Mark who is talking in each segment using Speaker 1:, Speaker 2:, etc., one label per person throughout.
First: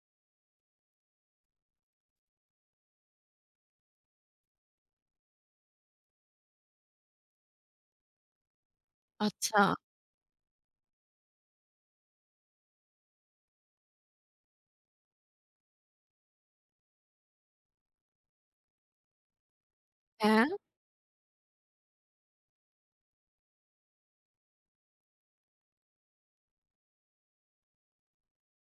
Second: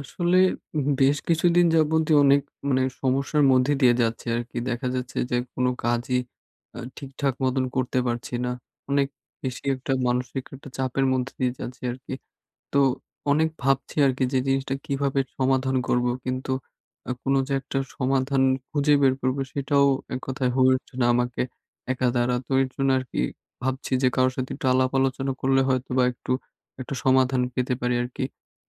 Speaker 1: আসলে, বেশ কিছুদিন যাবতই অনেক মানে সমস্যার মধ্যে দিয়ে যাচ্ছি আরকি। দেখা যাচ্ছে যে কোনো কাজই ঠিকঠাক মতন করতে পারছি না। অনেক
Speaker 2: আচ্ছা,
Speaker 1: বেশি একটা মানসিক একটা চাপের মধ্যে দিয়ে যাচ্ছি আরকি। তো অনেক ভাবছি আরকি যে জিনিসটা কিভাবে সমাধান করব। কিন্তু কোন যে একটা সমাধান খুঁজে বের করব সেটাও এক
Speaker 2: হ্যাঁ,
Speaker 1: কথায় হয়ে উঠছে না আমাকে একা দ্বারা। তো এর জন্য আরকি ভাবছি যে কারো সাথে একটু আলাপ আলোচনা করলে হয়তোবা একটু একটা সমাধান পেতে পারি আরকি।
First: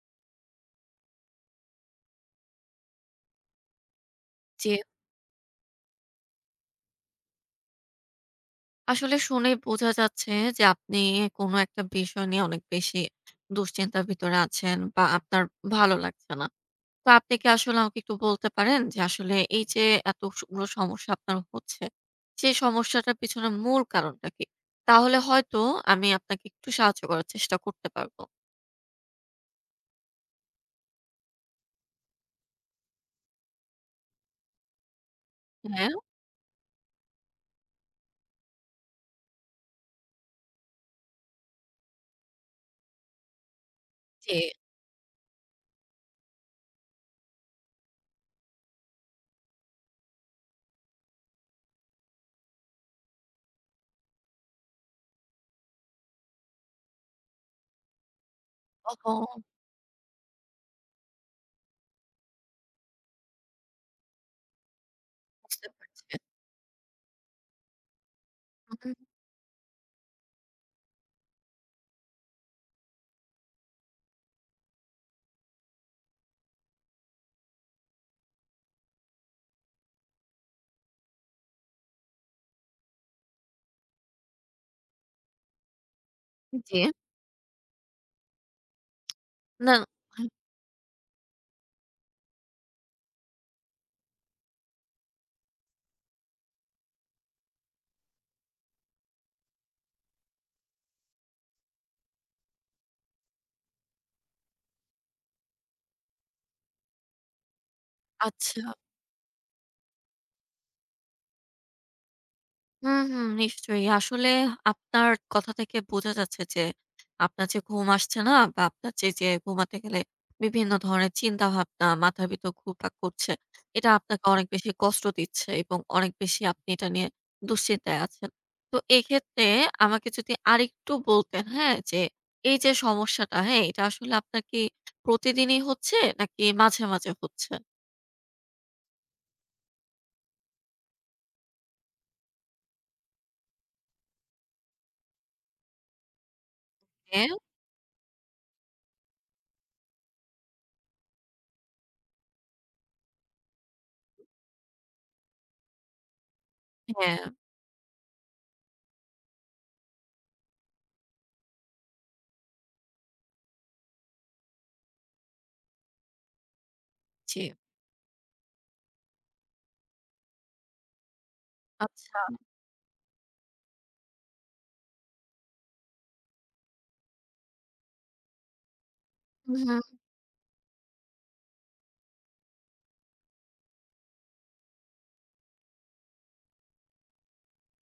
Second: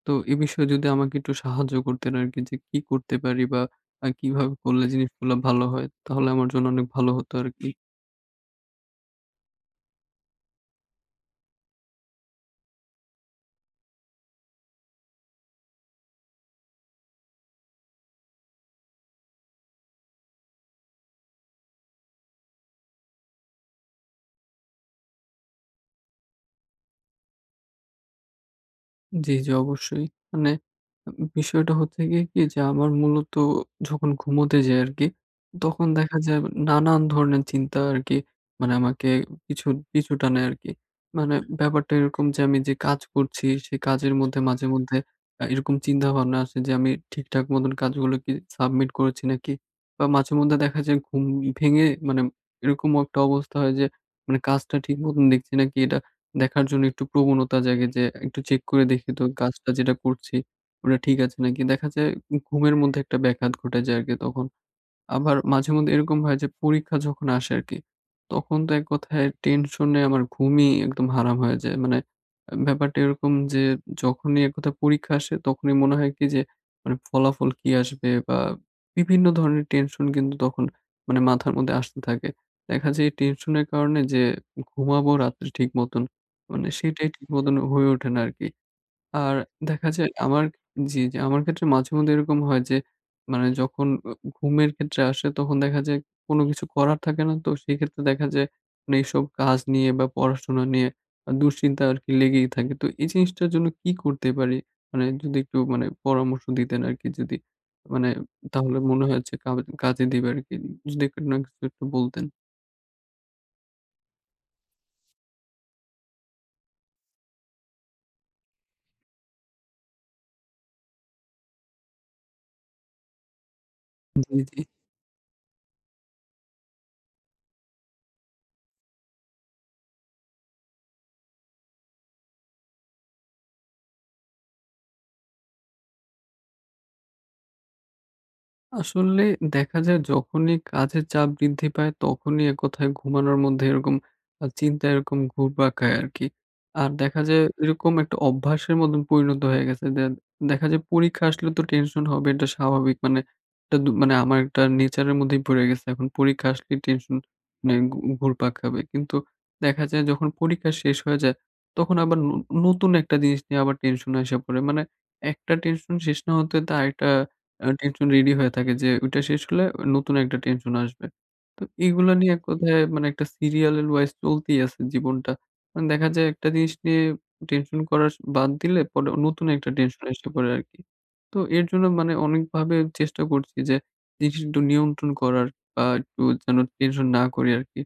Speaker 1: তো এ বিষয়ে যদি আমাকে একটু সাহায্য করতেন আরকি, যে কি করতে পারি বা কিভাবে
Speaker 2: জি।
Speaker 1: করলে জিনিসগুলা ভালো হয়, তাহলে আমার জন্য অনেক ভালো হতো আরকি।
Speaker 2: আসলে শুনে বোঝা যাচ্ছে যে আপনি কোনো একটা বিষয় নিয়ে অনেক বেশি দুশ্চিন্তার ভিতরে আছেন বা আপনার ভালো লাগছে না। তো আপনি কি আসলে আমাকে একটু বলতে পারেন যে আসলে এই যে এতগুলো সমস্যা আপনার হচ্ছে, সেই সমস্যাটার পিছনে মূল কারণটা কি? তাহলে হয়তো আমি আপনাকে একটু সাহায্য করার চেষ্টা করতে পারবো।
Speaker 1: জি, জি, অবশ্যই। মানে বিষয়টা হচ্ছে গিয়ে কি যে আমার মূলত যখন ঘুমোতে যাই আরকি, তখন
Speaker 2: হ্যাঁ,
Speaker 1: দেখা যায় নানান ধরনের চিন্তা আরকি, মানে আমাকে পিছু, পিছু টানে আরকি। মানে ব্যাপারটা এরকম যে আমি যে কাজ করছি সেই কাজের
Speaker 2: জি।
Speaker 1: মধ্যে মাঝে মধ্যে এরকম চিন্তাভাবনা আসে যে আমি ঠিকঠাক মতন কাজগুলো কি সাবমিট করেছি নাকি? বা মাঝে মধ্যে দেখা যায় ঘুম ভেঙে, মানে এরকম একটা অবস্থা হয় যে, মানে কাজটা ঠিক মতন দেখছি নাকি এটা দেখার জন্য একটু প্রবণতা জাগে, যে একটু চেক করে দেখি তো
Speaker 2: ওহো!
Speaker 1: কাজটা যেটা করছি ওটা ঠিক আছে নাকি। দেখা যায় ঘুমের মধ্যে একটা ব্যাঘাত ঘটে যায় আরকি তখন। আবার
Speaker 2: বুঝতে
Speaker 1: মাঝেমধ্যে
Speaker 2: পারছি।
Speaker 1: এরকম হয় যে পরীক্ষা যখন আসে আরকি, তখন তো এক
Speaker 2: হুম,
Speaker 1: কথায় টেনশনে আমার ঘুমই একদম হারাম হয়ে যায়। মানে ব্যাপারটা এরকম যে যখনই এক কথায় পরীক্ষা আসে তখনই মনে হয় কি যে, মানে ফলাফল কি আসবে বা বিভিন্ন ধরনের টেনশন কিন্তু তখন মানে মাথার মধ্যে আসতে থাকে। দেখা যায় এই টেনশনের কারণে যে ঘুমাবো রাত্রে ঠিক মতন, মানে
Speaker 2: জি।
Speaker 1: সেটাই ঠিক মতন হয়ে ওঠে না আরকি। আর
Speaker 2: না,
Speaker 1: দেখা যায় আমার জি, জি, আমার ক্ষেত্রে মাঝেমধ্যে এরকম হয় যে, মানে যখন ঘুমের ক্ষেত্রে আসে তখন দেখা যায় কোনো কিছু করার থাকে না। তো সেক্ষেত্রে দেখা যায় মানে এইসব কাজ নিয়ে বা পড়াশোনা নিয়ে দুশ্চিন্তা আরকি লেগেই থাকে। তো এই জিনিসটার জন্য কি করতে পারি? মানে যদি একটু মানে পরামর্শ দিতেন আরকি, যদি মানে
Speaker 2: আচ্ছা।
Speaker 1: তাহলে মনে হয় যে কাজে দিবে আরকি। যদি একটু না কিছু একটু বলতেন।
Speaker 2: হুম, হুম, নিশ্চয়ই। আসলে আপনার কথা থেকে বোঝা যাচ্ছে যে আপনার যে ঘুম আসছে না বা আপনার যে ঘুমাতে গেলে বিভিন্ন ধরনের চিন্তাভাবনা মাথার ভিতর ঘুরপাক করছে, এটা আপনাকে
Speaker 1: জি,
Speaker 2: অনেক
Speaker 1: জি।
Speaker 2: বেশি কষ্ট দিচ্ছে এবং অনেক বেশি আপনি এটা নিয়ে দুশ্চিন্তায় আছেন। তো এক্ষেত্রে আমাকে যদি আরেকটু বলতেন, হ্যাঁ? যে এই যে সমস্যাটা, হ্যাঁ? এটা আসলে আপনার কি প্রতিদিনই হচ্ছে নাকি মাঝে, মাঝে হচ্ছে?
Speaker 1: আসলে দেখা যায় যখনই কাজের চাপ বৃদ্ধি পায় তখনই এককথায় ঘুমানোর মধ্যে এরকম চিন্তা এরকম ঘুরপাক খায় আরকি। আর দেখা
Speaker 2: হ্যাঁ,
Speaker 1: যায় এরকম একটা অভ্যাসের মতন পরিণত হয়ে গেছে। দেখা যায় পরীক্ষা আসলে তো টেনশন হবে এটা স্বাভাবিক। মানে এটা মানে আমার একটা নেচারের মধ্যেই পড়ে গেছে। এখন পরীক্ষা আসলেই টেনশন
Speaker 2: হ্যাঁ,
Speaker 1: মানে ঘুরপাক খাবে। কিন্তু দেখা যায় যখন পরীক্ষা শেষ হয়ে যায় তখন আবার নতুন একটা জিনিস নিয়ে আবার টেনশন আইসা পড়ে। মানে একটা টেনশন শেষ না হতে তা আরেকটা
Speaker 2: জি।
Speaker 1: টেনশন রেডি হয়ে থাকে যে ওইটা শেষ হলে নতুন একটা টেনশন আসবে। তো এগুলা
Speaker 2: আচ্ছা।
Speaker 1: নিয়ে এক কথায় মানে একটা সিরিয়ালের ওয়াইজ চলতেই আছে জীবনটা। মানে দেখা যায় একটা জিনিস নিয়ে টেনশন করা বাদ দিলে পরে নতুন
Speaker 2: হুম,
Speaker 1: একটা
Speaker 2: হুম,
Speaker 1: টেনশন এসে পড়ে আরকি। তো এর জন্য মানে অনেকভাবে চেষ্টা করছি যে জিনিস একটু নিয়ন্ত্রণ করার বা একটু যেন টেনশন না করি আরকি।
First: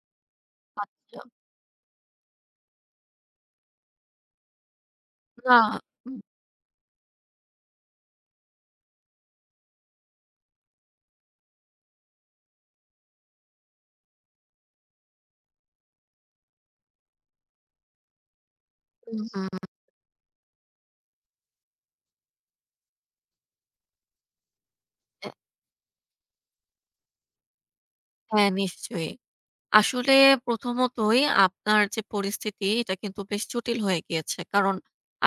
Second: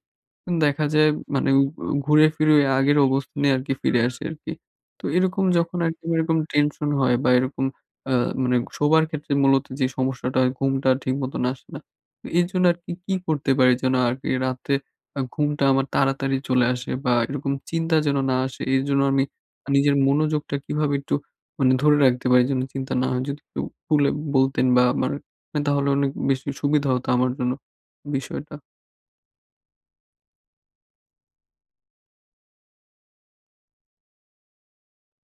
Speaker 1: কিন্তু দেখা যায়
Speaker 2: আচ্ছা।
Speaker 1: মানে ঘুরে ফিরে ওই আগের অবস্থানে আরকি ফিরে আসি আরকি। তো এরকম
Speaker 2: না।
Speaker 1: যখন আরকি এরকম টেনশন হয় বা এরকম আ মানে শোবার ক্ষেত্রে মূলত যে সমস্যাটা হয় ঘুমটা ঠিক মতন আসে না। তো এজন্য আরকি কি কি করতে পারি যেন আরকি রাতে ঘুমটা আমার তাড়াতাড়ি চলে আসে বা এরকম চিন্তা যেন না আসে। এজন্য
Speaker 2: হুম,
Speaker 1: আমি
Speaker 2: হুম।
Speaker 1: নিজের মনোযোগটা কিভাবে একটু মানে ধরে রাখতে পারি যেন চিন্তা না হয়? যদি একটু খুলে বলতেন বা আমার
Speaker 2: অ্যা
Speaker 1: মানে তাহলে অনেক বেশি সুবিধা হতো আমার জন্য
Speaker 2: হ্যাঁ,
Speaker 1: বিষয়টা।
Speaker 2: নিশ্চয়ই। আসলে প্রথমতই আপনার যে পরিস্থিতি এটা কিন্তু বেশ জটিল হয়ে গিয়েছে। কারণ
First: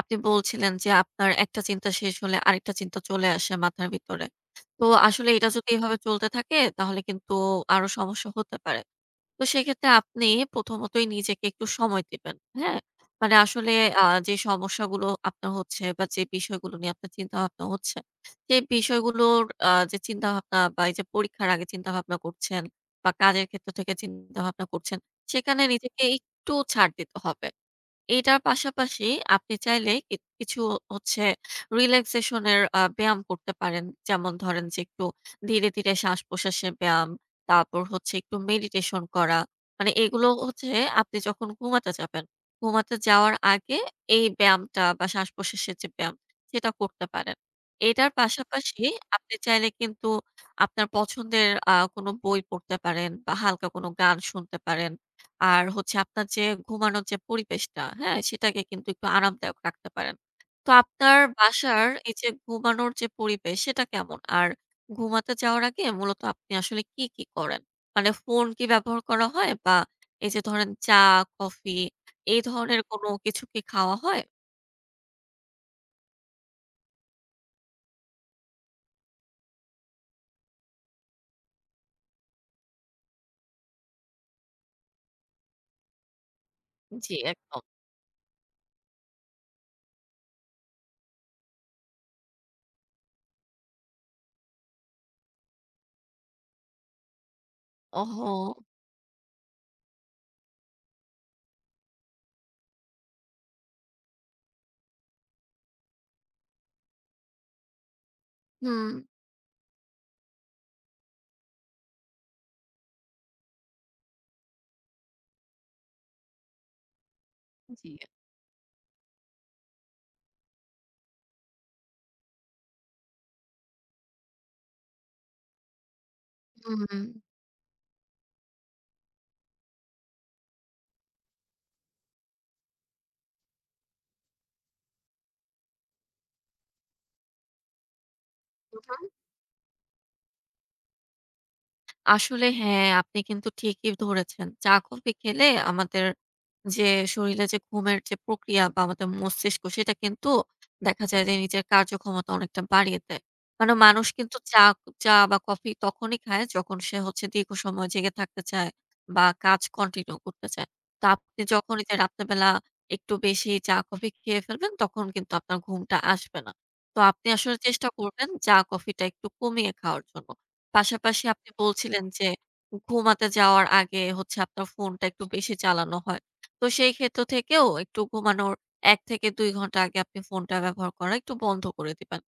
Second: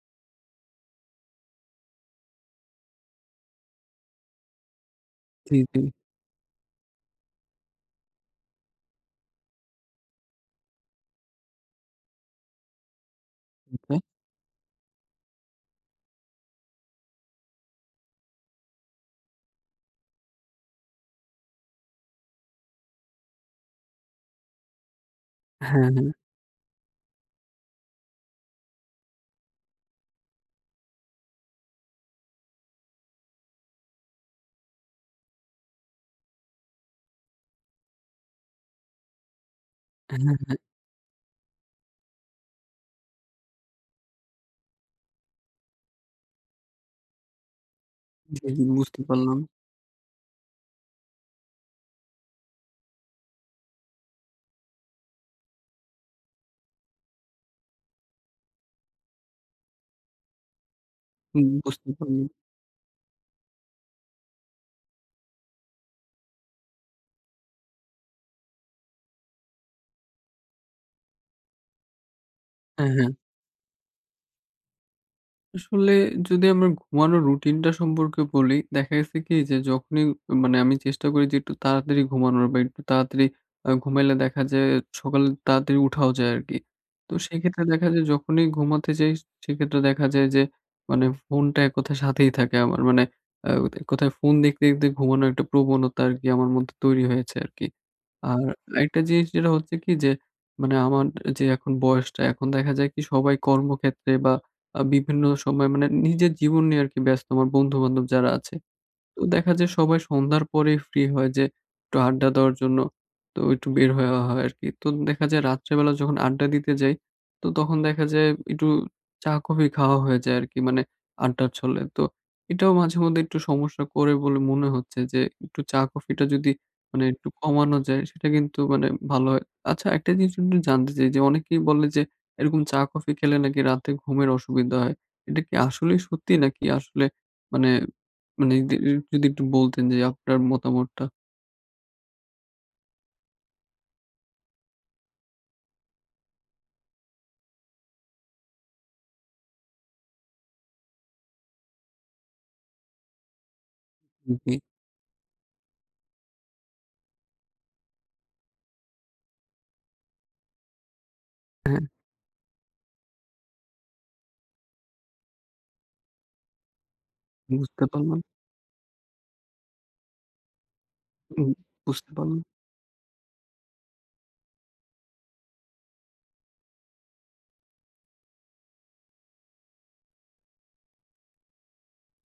Speaker 2: আপনি বলছিলেন যে আপনার একটা চিন্তা শেষ হলে আরেকটা চিন্তা চলে আসে মাথার ভিতরে। তো আসলে এটা
Speaker 1: জি,
Speaker 2: যদি
Speaker 1: জি।
Speaker 2: এভাবে চলতে থাকে তাহলে কিন্তু আরো সমস্যা হতে পারে। তো সেক্ষেত্রে আপনি প্রথমতই নিজেকে একটু সময় দিবেন। হ্যাঁ? মানে আসলে
Speaker 1: আচ্ছা।
Speaker 2: যে সমস্যাগুলো আপনার হচ্ছে বা যে বিষয়গুলো নিয়ে আপনার চিন্তাভাবনা হচ্ছে, সেই বিষয়গুলোর যে চিন্তাভাবনা বা এই যে পরীক্ষার আগে চিন্তাভাবনা করছেন বা কাজের ক্ষেত্র থেকে চিন্তাভাবনা করছেন, সেখানে
Speaker 1: হ্যাঁ,
Speaker 2: নিজেকে
Speaker 1: হ্যাঁ।
Speaker 2: একটু ছাড় দিতে হবে। এটার পাশাপাশি আপনি চাইলে কি কিছু হচ্ছে রিল্যাক্সেশন এর ব্যায়াম করতে পারেন। যেমন ধরেন যে একটু ধীরে, ধীরে শ্বাস-প্রশ্বাসের ব্যায়াম, তারপর হচ্ছে একটু মেডিটেশন করা। মানে
Speaker 1: হ্যাঁ,
Speaker 2: এগুলো
Speaker 1: হ্যাঁ।
Speaker 2: হচ্ছে আপনি যখন ঘুমাতে যাবেন, ঘুমাতে যাওয়ার আগে এই ব্যায়ামটা বা শ্বাস-প্রশ্বাসের যে ব্যায়াম সেটা করতে পারেন। এটার
Speaker 1: জি, জি,
Speaker 2: পাশাপাশি
Speaker 1: বুঝতে
Speaker 2: আপনি
Speaker 1: পারলাম।
Speaker 2: চাইলে কিন্তু আপনার পছন্দের কোনো বই পড়তে পারেন বা হালকা কোনো গান শুনতে পারেন। আর হচ্ছে আপনার যে ঘুমানোর যে পরিবেশটা, হ্যাঁ? সেটাকে কিন্তু একটু আরামদায়ক রাখতে পারেন। তো আপনার
Speaker 1: হুম,
Speaker 2: বাসার
Speaker 1: বুঝতে
Speaker 2: এই
Speaker 1: পারলাম।
Speaker 2: যে ঘুমানোর যে পরিবেশ সেটা কেমন? আর ঘুমাতে যাওয়ার আগে মূলত আপনি আসলে কি, কি করেন? মানে ফোন কি ব্যবহার করা হয়? বা এই যে ধরেন চা, কফি এই ধরনের
Speaker 1: হ্যাঁ,
Speaker 2: কোনো
Speaker 1: হ্যাঁ।
Speaker 2: কিছু কি খাওয়া হয়?
Speaker 1: আসলে, যদি আমার ঘুমানোর রুটিনটা সম্পর্কে বলি, দেখা গেছে কি যে যখনই মানে আমি চেষ্টা করি যে একটু তাড়াতাড়ি ঘুমানোর বা একটু তাড়াতাড়ি ঘুমাইলে দেখা যায় সকালে তাড়াতাড়ি উঠাও যায় আরকি। তো
Speaker 2: জি, একদম।
Speaker 1: সেক্ষেত্রে দেখা যায় যখনই ঘুমাতে যাই সেক্ষেত্রে দেখা যায় যে, মানে ফোনটা এক কথায় সাথেই থাকে আমার। মানে আ এক কথায় ফোন দেখতে, দেখতে ঘুমানোর একটা প্রবণতা আরকি আমার মধ্যে তৈরি হয়েছে আরকি।
Speaker 2: ওহো!
Speaker 1: আর একটা জিনিস যেটা হচ্ছে কি যে, মানে আমার যে এখন বয়সটা, এখন দেখা যায় কি সবাই কর্মক্ষেত্রে বা বিভিন্ন সময় মানে নিজের জীবন নিয়ে আরকি ব্যস্ত আমার বন্ধু-বান্ধব যারা আছে।
Speaker 2: হুম।
Speaker 1: তো দেখা যায় সবাই সন্ধ্যার পরেই ফ্রি হয় যে একটু আড্ডা দেওয়ার জন্য। তো একটু বের হওয়া হয় আরকি। তো দেখা যায় রাত্রেবেলা যখন আড্ডা দিতে যাই, তো তখন
Speaker 2: জি।
Speaker 1: দেখা যায় একটু চা-কফি খাওয়া হয়ে যায় আরকি, মানে আড্ডার ছলে। তো এটাও মাঝে-মধ্যে একটু সমস্যা করে বলে মনে হচ্ছে যে একটু চা-কফিটা যদি
Speaker 2: হুম, হুম।
Speaker 1: মানে একটু কমানো যায়, সেটা কিন্তু মানে ভালো হয়। আচ্ছা, একটা জিনিস একটু জানতে চাই যে অনেকেই বলে যে এরকম চা-কফি খেলে নাকি রাতে ঘুমের অসুবিধা হয়। এটা কি আসলেই সত্যি নাকি আসলে মানে মানে এদের, যদি একটু বলতেন যে আপনার মতামতটা?
Speaker 2: আসলে হ্যাঁ, আপনি কিন্তু ঠিকই ধরেছেন। চা কফি খেলে আমাদের যে শরীরে যে ঘুমের যে প্রক্রিয়া বা আমাদের মস্তিষ্ক সেটা কিন্তু দেখা যায় যে নিজের কার্যক্ষমতা অনেকটা বাড়িয়ে দেয়। মানে মানুষ কিন্তু
Speaker 1: জি।
Speaker 2: চা চা বা কফি তখনই খায় যখন সে হচ্ছে দীর্ঘ সময় জেগে থাকতে চায় বা কাজ কন্টিনিউ করতে চায়। তো আপনি যখন
Speaker 1: হ্যাঁ,
Speaker 2: এই যে রাতের বেলা একটু বেশি চা কফি খেয়ে ফেলবেন তখন কিন্তু আপনার ঘুমটা আসবে না। তো আপনি আসলে
Speaker 1: বুঝতে
Speaker 2: চেষ্টা
Speaker 1: পারলাম।
Speaker 2: করবেন চা কফিটা একটু কমিয়ে খাওয়ার জন্য। পাশাপাশি
Speaker 1: উম
Speaker 2: আপনি বলছিলেন
Speaker 1: বুঝতে
Speaker 2: যে
Speaker 1: পারলাম,
Speaker 2: ঘুমাতে যাওয়ার আগে হচ্ছে আপনার ফোনটা একটু বেশি চালানো হয়। তো সেই ক্ষেত্র থেকেও একটু ঘুমানোর ১ থেকে ২ ঘন্টা আগে আপনি ফোনটা ব্যবহার করা একটু বন্ধ করে দিবেন।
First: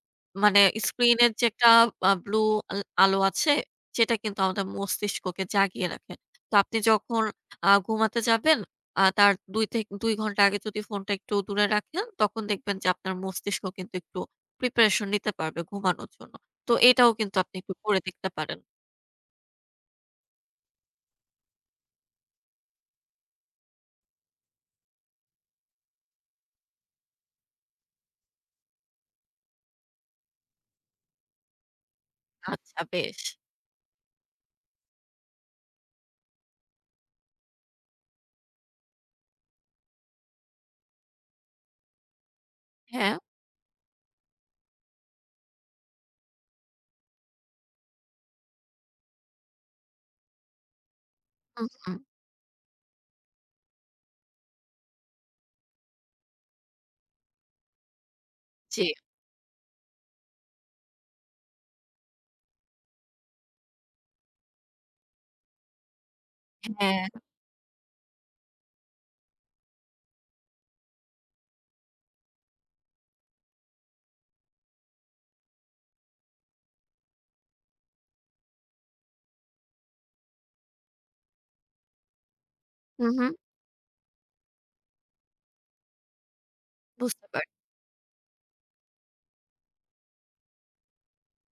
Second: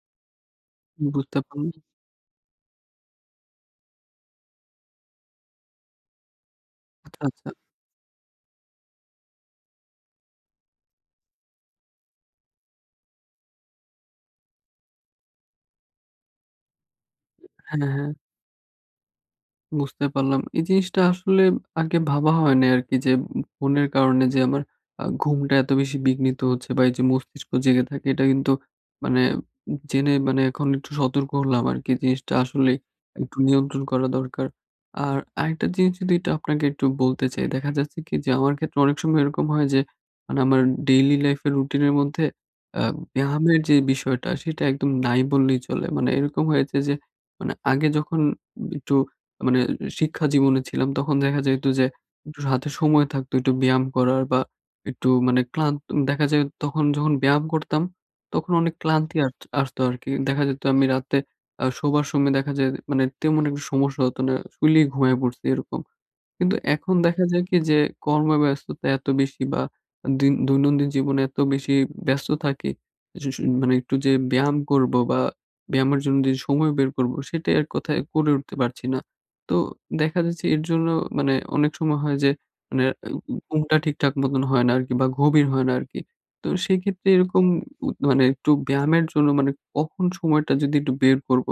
Speaker 2: মানে স্ক্রিনের
Speaker 1: বুঝতে
Speaker 2: যে একটা
Speaker 1: পারলাম।
Speaker 2: ব্লু আলো আছে, সেটা কিন্তু আমাদের মস্তিষ্ককে জাগিয়ে রাখে। তো আপনি যখন
Speaker 1: আচ্ছা, আচ্ছা।
Speaker 2: ঘুমাতে যাবেন, তার ২ থেকে ২ ঘন্টা আগে যদি ফোনটা একটু দূরে রাখেন, তখন দেখবেন যে আপনার মস্তিষ্ক কিন্তু একটু প্রিপারেশন নিতে পারবে ঘুমানোর জন্য। তো এটাও কিন্তু আপনি একটু
Speaker 1: হ্যাঁ,
Speaker 2: করে
Speaker 1: হ্যাঁ।
Speaker 2: দেখতে পারেন।
Speaker 1: বুঝতে পারলাম। এই জিনিসটা আসলে আগে ভাবা হয় নাই আরকি যে ফোনের কারণে যে আমার ঘুমটা এত বেশি বিঘ্নিত হচ্ছে বা এই যে মস্তিষ্ক জেগে থাকে এটা কিন্তু মানে জেনে মানে এখন একটু সতর্ক হলাম আরকি। জিনিসটা আসলেই
Speaker 2: আচ্ছা বেশ।
Speaker 1: একটু নিয়ন্ত্রণ করা দরকার। আর আরেকটা জিনিস যদি এটা আপনাকে একটু বলতে চাই। দেখা যাচ্ছে কি যে আমার ক্ষেত্রে অনেক সময় এরকম হয় যে মানে আমার ডেইলি লাইফ এর রুটিন এর মধ্যে আ
Speaker 2: হ্যাঁ।
Speaker 1: ব্যায়ামের যে বিষয়টা সেটা একদম নাই বললেই চলে। মানে এরকম হয়েছে যে মানে আগে যখন একটু মানে শিক্ষা জীবনে ছিলাম তখন দেখা যাইত
Speaker 2: হুম,
Speaker 1: যে
Speaker 2: হুম।
Speaker 1: একটু হাতে সময় থাকতো একটু ব্যায়াম করার বা একটু মানে ক্লান্ত, দেখা যায় তখন যখন ব্যায়াম করতাম তখন অনেক
Speaker 2: জি।
Speaker 1: ক্লান্তি আসতো আরকি। দেখা যেত আমি রাতে শোবার সময় দেখা যায় মানে তেমন একটা সমস্যা হতো না। শুইলেই ঘুমায় পড়ছি এরকম। কিন্তু এখন
Speaker 2: হ্যাঁ।
Speaker 1: দেখা যায় কি যে কর্মব্যস্ততা এত বেশি বা দিন দৈনন্দিন জীবনে এত বেশি ব্যস্ত থাকি যে মানে একটু যে ব্যায়াম করব বা ব্যায়ামের জন্য যে সময় বের করব সেটাই আর কোথায় করে উঠতে পারছি না। তো দেখা যাচ্ছে এর জন্য মানে অনেক সময় হয় যে মানে
Speaker 2: হুম, হুম।
Speaker 1: ঘুমটা ঠিকঠাক মতন হয় না আরকি বা গভীর হয় না আরকি। তো সেক্ষেত্রে
Speaker 2: বুঝতে
Speaker 1: এরকম
Speaker 2: পারছি।
Speaker 1: মানে একটু ব্যায়ামের জন্য মানে কখন সময়টা যদি একটু বের করব,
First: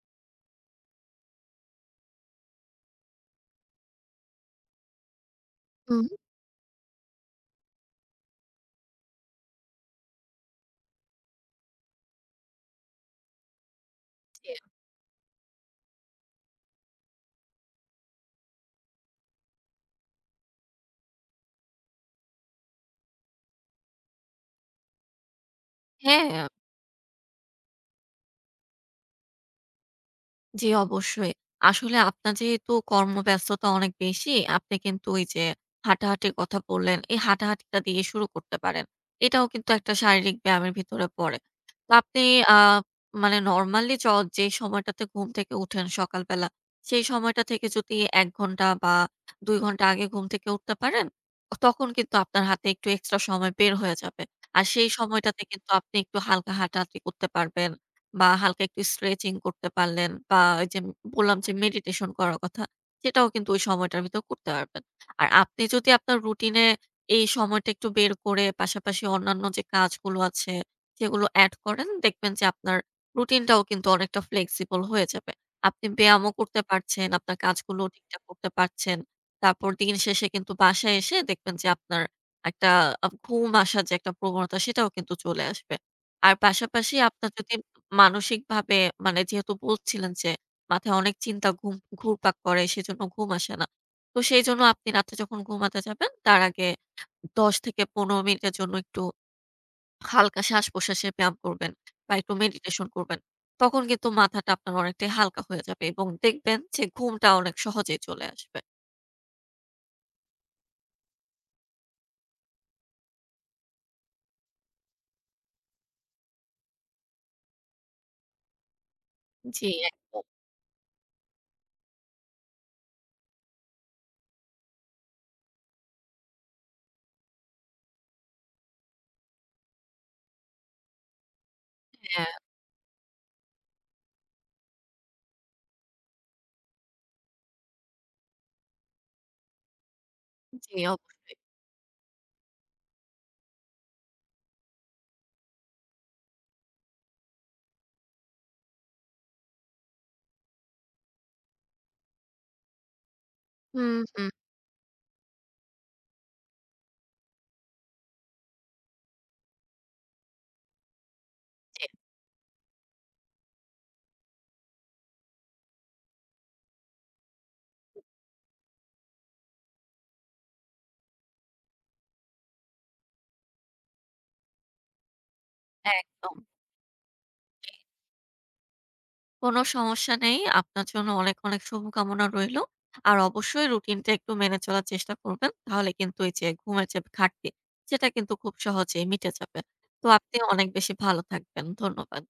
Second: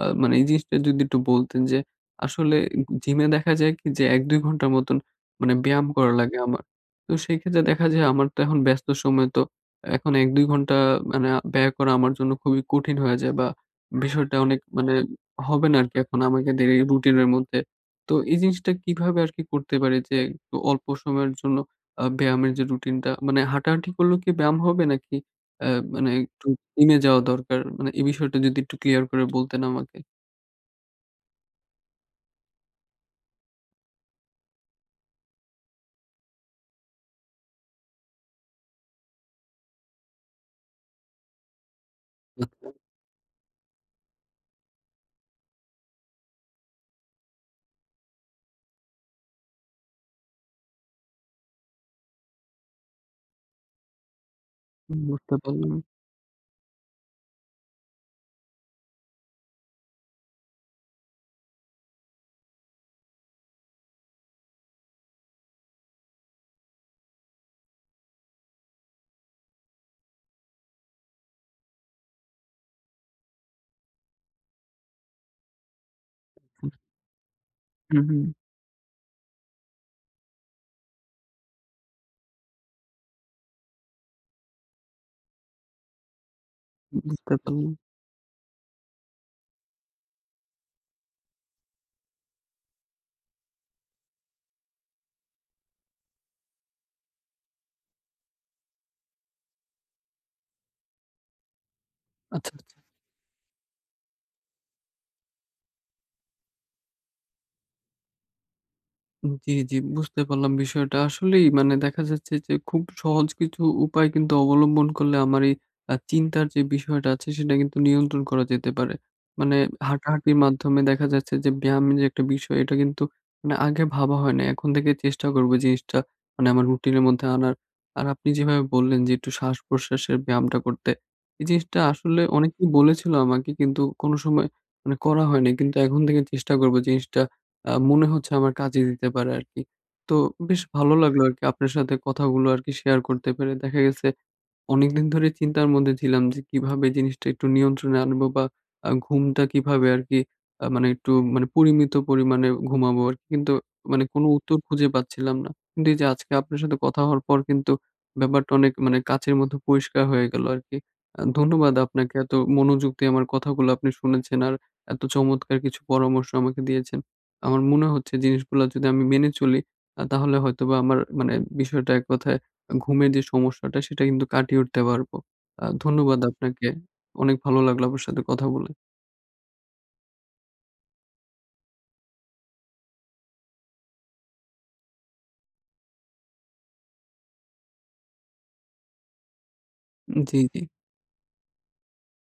Speaker 1: মানে এই জিনিসটা যদি একটু বলতেন যে আসলে জিমে দেখা যায় কি যে ১-২ ঘন্টার মতন মানে ব্যায়াম
Speaker 2: হুম।
Speaker 1: করা লাগে আমার। তো সেই ক্ষেত্রে দেখা যায় আমার তো এখন ব্যস্ত সময়, তো এখন ১-২ ঘন্টা মানে ব্যয় করা আমার জন্য খুবই কঠিন হয়ে যায় বা বিষয়টা
Speaker 2: জি।
Speaker 1: অনেক মানে হবে না আরকি এখন আমাকে দের এই রুটিনের মধ্যে। তো এই জিনিসটা কিভাবে আরকি করতে পারি যে একটু অল্প সময়ের জন্য ব্যায়ামের যে রুটিনটা, মানে হাঁটাহাঁটি করলেও কি ব্যায়াম হবে নাকি আ মানে একটু
Speaker 2: হ্যাঁ।
Speaker 1: জিমে যাওয়া দরকার? মানে এই বিষয়টা যদি একটু ক্লিয়ার করে বলতেন আমাকে।
Speaker 2: জি, অবশ্যই। আসলে আপনার যেহেতু কর্মব্যস্ততা অনেক বেশি, আপনি কিন্তু ওই যে হাঁটাহাঁটির কথা বললেন, এই হাঁটাহাঁটিটা দিয়ে শুরু করতে পারেন। এটাও কিন্তু একটা শারীরিক ব্যায়ামের ভিতরে পড়ে। তো আপনি আ
Speaker 1: আচ্ছা।
Speaker 2: মানে নরমালি যে সময়টাতে ঘুম থেকে উঠেন সকালবেলা, সেই সময়টা থেকে যদি ১ ঘন্টা বা ২ ঘন্টা আগে ঘুম থেকে উঠতে পারেন, তখন কিন্তু আপনার হাতে একটু এক্সট্রা সময় বের হয়ে যাবে। আর সেই
Speaker 1: বুঝতে
Speaker 2: সময়টাতে কিন্তু
Speaker 1: পারলাম।
Speaker 2: আপনি একটু হালকা হাঁটাহাঁটি করতে পারবেন। বা হালকা একটু স্ট্রেচিং করতে পারলেন বা ওই যে বললাম যে মেডিটেশন করার কথা, সেটাও কিন্তু ওই সময়টার ভিতর করতে পারবেন। আর আপনি যদি আপনার রুটিনে এই সময়টা একটু বের করে পাশাপাশি অন্যান্য যে কাজগুলো আছে সেগুলো এড করেন, দেখবেন যে আপনার রুটিনটাও কিন্তু অনেকটা ফ্লেক্সিবল হয়ে যাবে। আপনি ব্যায়ামও করতে পারছেন, আপনার কাজগুলো
Speaker 1: হুম, হুম।
Speaker 2: ঠিকঠাক করতে পারছেন। তারপর দিন শেষে কিন্তু বাসায় এসে দেখবেন যে আপনার একটা ঘুম আসার যে একটা প্রবণতা সেটাও কিন্তু চলে আসবে। আর পাশাপাশি আপনার
Speaker 1: বুঝতে
Speaker 2: যদি
Speaker 1: পারলাম।
Speaker 2: মানসিকভাবে মানে যেহেতু বলছিলেন যে মাথায় অনেক চিন্তা ঘুম ঘুরপাক করে সেজন্য ঘুম আসে না। তো সেইজন্য আপনি রাতে যখন ঘুমাতে যাবেন তার আগে ১০ থেকে ১৫ মিনিটের জন্য একটু হালকা শ্বাস-প্রশ্বাসের ব্যায়াম করবেন বা একটু
Speaker 1: আচ্ছা, আচ্ছা।
Speaker 2: মেডিটেশন করবেন। তখন কিন্তু মাথাটা আপনার অনেকটাই হালকা হয়ে যাবে এবং দেখবেন যে ঘুমটা অনেক সহজেই চলে আসবে।
Speaker 1: জি, জি, বুঝতে পারলাম বিষয়টা। আসলেই মানে দেখা যাচ্ছে যে খুব সহজ কিছু উপায় কিন্তু অবলম্বন করলে আমার এই চিন্তার যে বিষয়টা আছে সেটা কিন্তু নিয়ন্ত্রণ করা যেতে পারে। মানে
Speaker 2: জি একদম।
Speaker 1: হাঁটাহাঁটির মাধ্যমে দেখা যাচ্ছে যে ব্যায়ামের যে একটা বিষয় এটা কিন্তু মানে আগে ভাবা হয় নাই। এখন থেকে চেষ্টা করব জিনিসটা মানে আমার রুটিনের মধ্যে আনার। আর আপনি যেভাবে বললেন যে একটু শ্বাস-প্রশ্বাসের ব্যায়ামটা করতে। এই জিনিসটা আসলে
Speaker 2: হ্যাঁ,
Speaker 1: অনেকেই বলেছিল আমাকে কিন্তু কোনো সময় মানে করা হয়নি। কিন্তু এখন থেকে চেষ্টা করব জিনিসটা মনে হচ্ছে আমার কাজে দিতে পারে আরকি। তো বেশ
Speaker 2: জি
Speaker 1: ভালো লাগলো
Speaker 2: অবশ্যই।
Speaker 1: আরকি আপনার সাথে কথাগুলো আরকি শেয়ার করতে পেরে। দেখা গেছে অনেকদিন ধরে চিন্তার মধ্যে ছিলাম যে কিভাবে জিনিসটা একটু নিয়ন্ত্রণে আনবো বা ঘুমটা কিভাবে আরকি মানে একটু মানে পরিমিত পরিমাণে ঘুমাবো আরকি। কিন্তু
Speaker 2: হুম,
Speaker 1: মানে কোনো
Speaker 2: হুম।
Speaker 1: উত্তর খুঁজে পাচ্ছিলাম না। কিন্তু এই যে আজকে আপনার সাথে কথা হওয়ার পর কিন্তু ব্যাপারটা অনেক মানে কাঁচের মতো পরিষ্কার হয়ে গেল আরকি। ধন্যবাদ
Speaker 2: জি,
Speaker 1: আপনাকে, এত মনোযোগ দিয়ে আমার কথাগুলো আপনি শুনেছেন আর এত চমৎকার কিছু পরামর্শ আমাকে দিয়েছেন। আমার মনে হচ্ছে জিনিসগুলা যদি আমি মেনে চলি তাহলে হয়তোবা আমার মানে বিষয়টা এক কথায় ঘুমের যে সমস্যাটা সেটা কিন্তু কাটিয়ে উঠতে পারবো। ধন্যবাদ
Speaker 2: একদম।
Speaker 1: আপনাকে। অনেক ভালো লাগলো আপনার সাথে কথা বলে।
Speaker 2: কোনো সমস্যা নেই। আপনার জন্য অনেক, অনেক শুভকামনা রইলো। আর অবশ্যই রুটিনটা একটু মেনে চলার চেষ্টা করবেন। তাহলে কিন্তু এই যে ঘুমের যে ঘাটতি, সেটা কিন্তু খুব সহজেই মিটে যাবে। তো আপনি
Speaker 1: জি, জি।
Speaker 2: অনেক বেশি ভালো থাকবেন। ধন্যবাদ।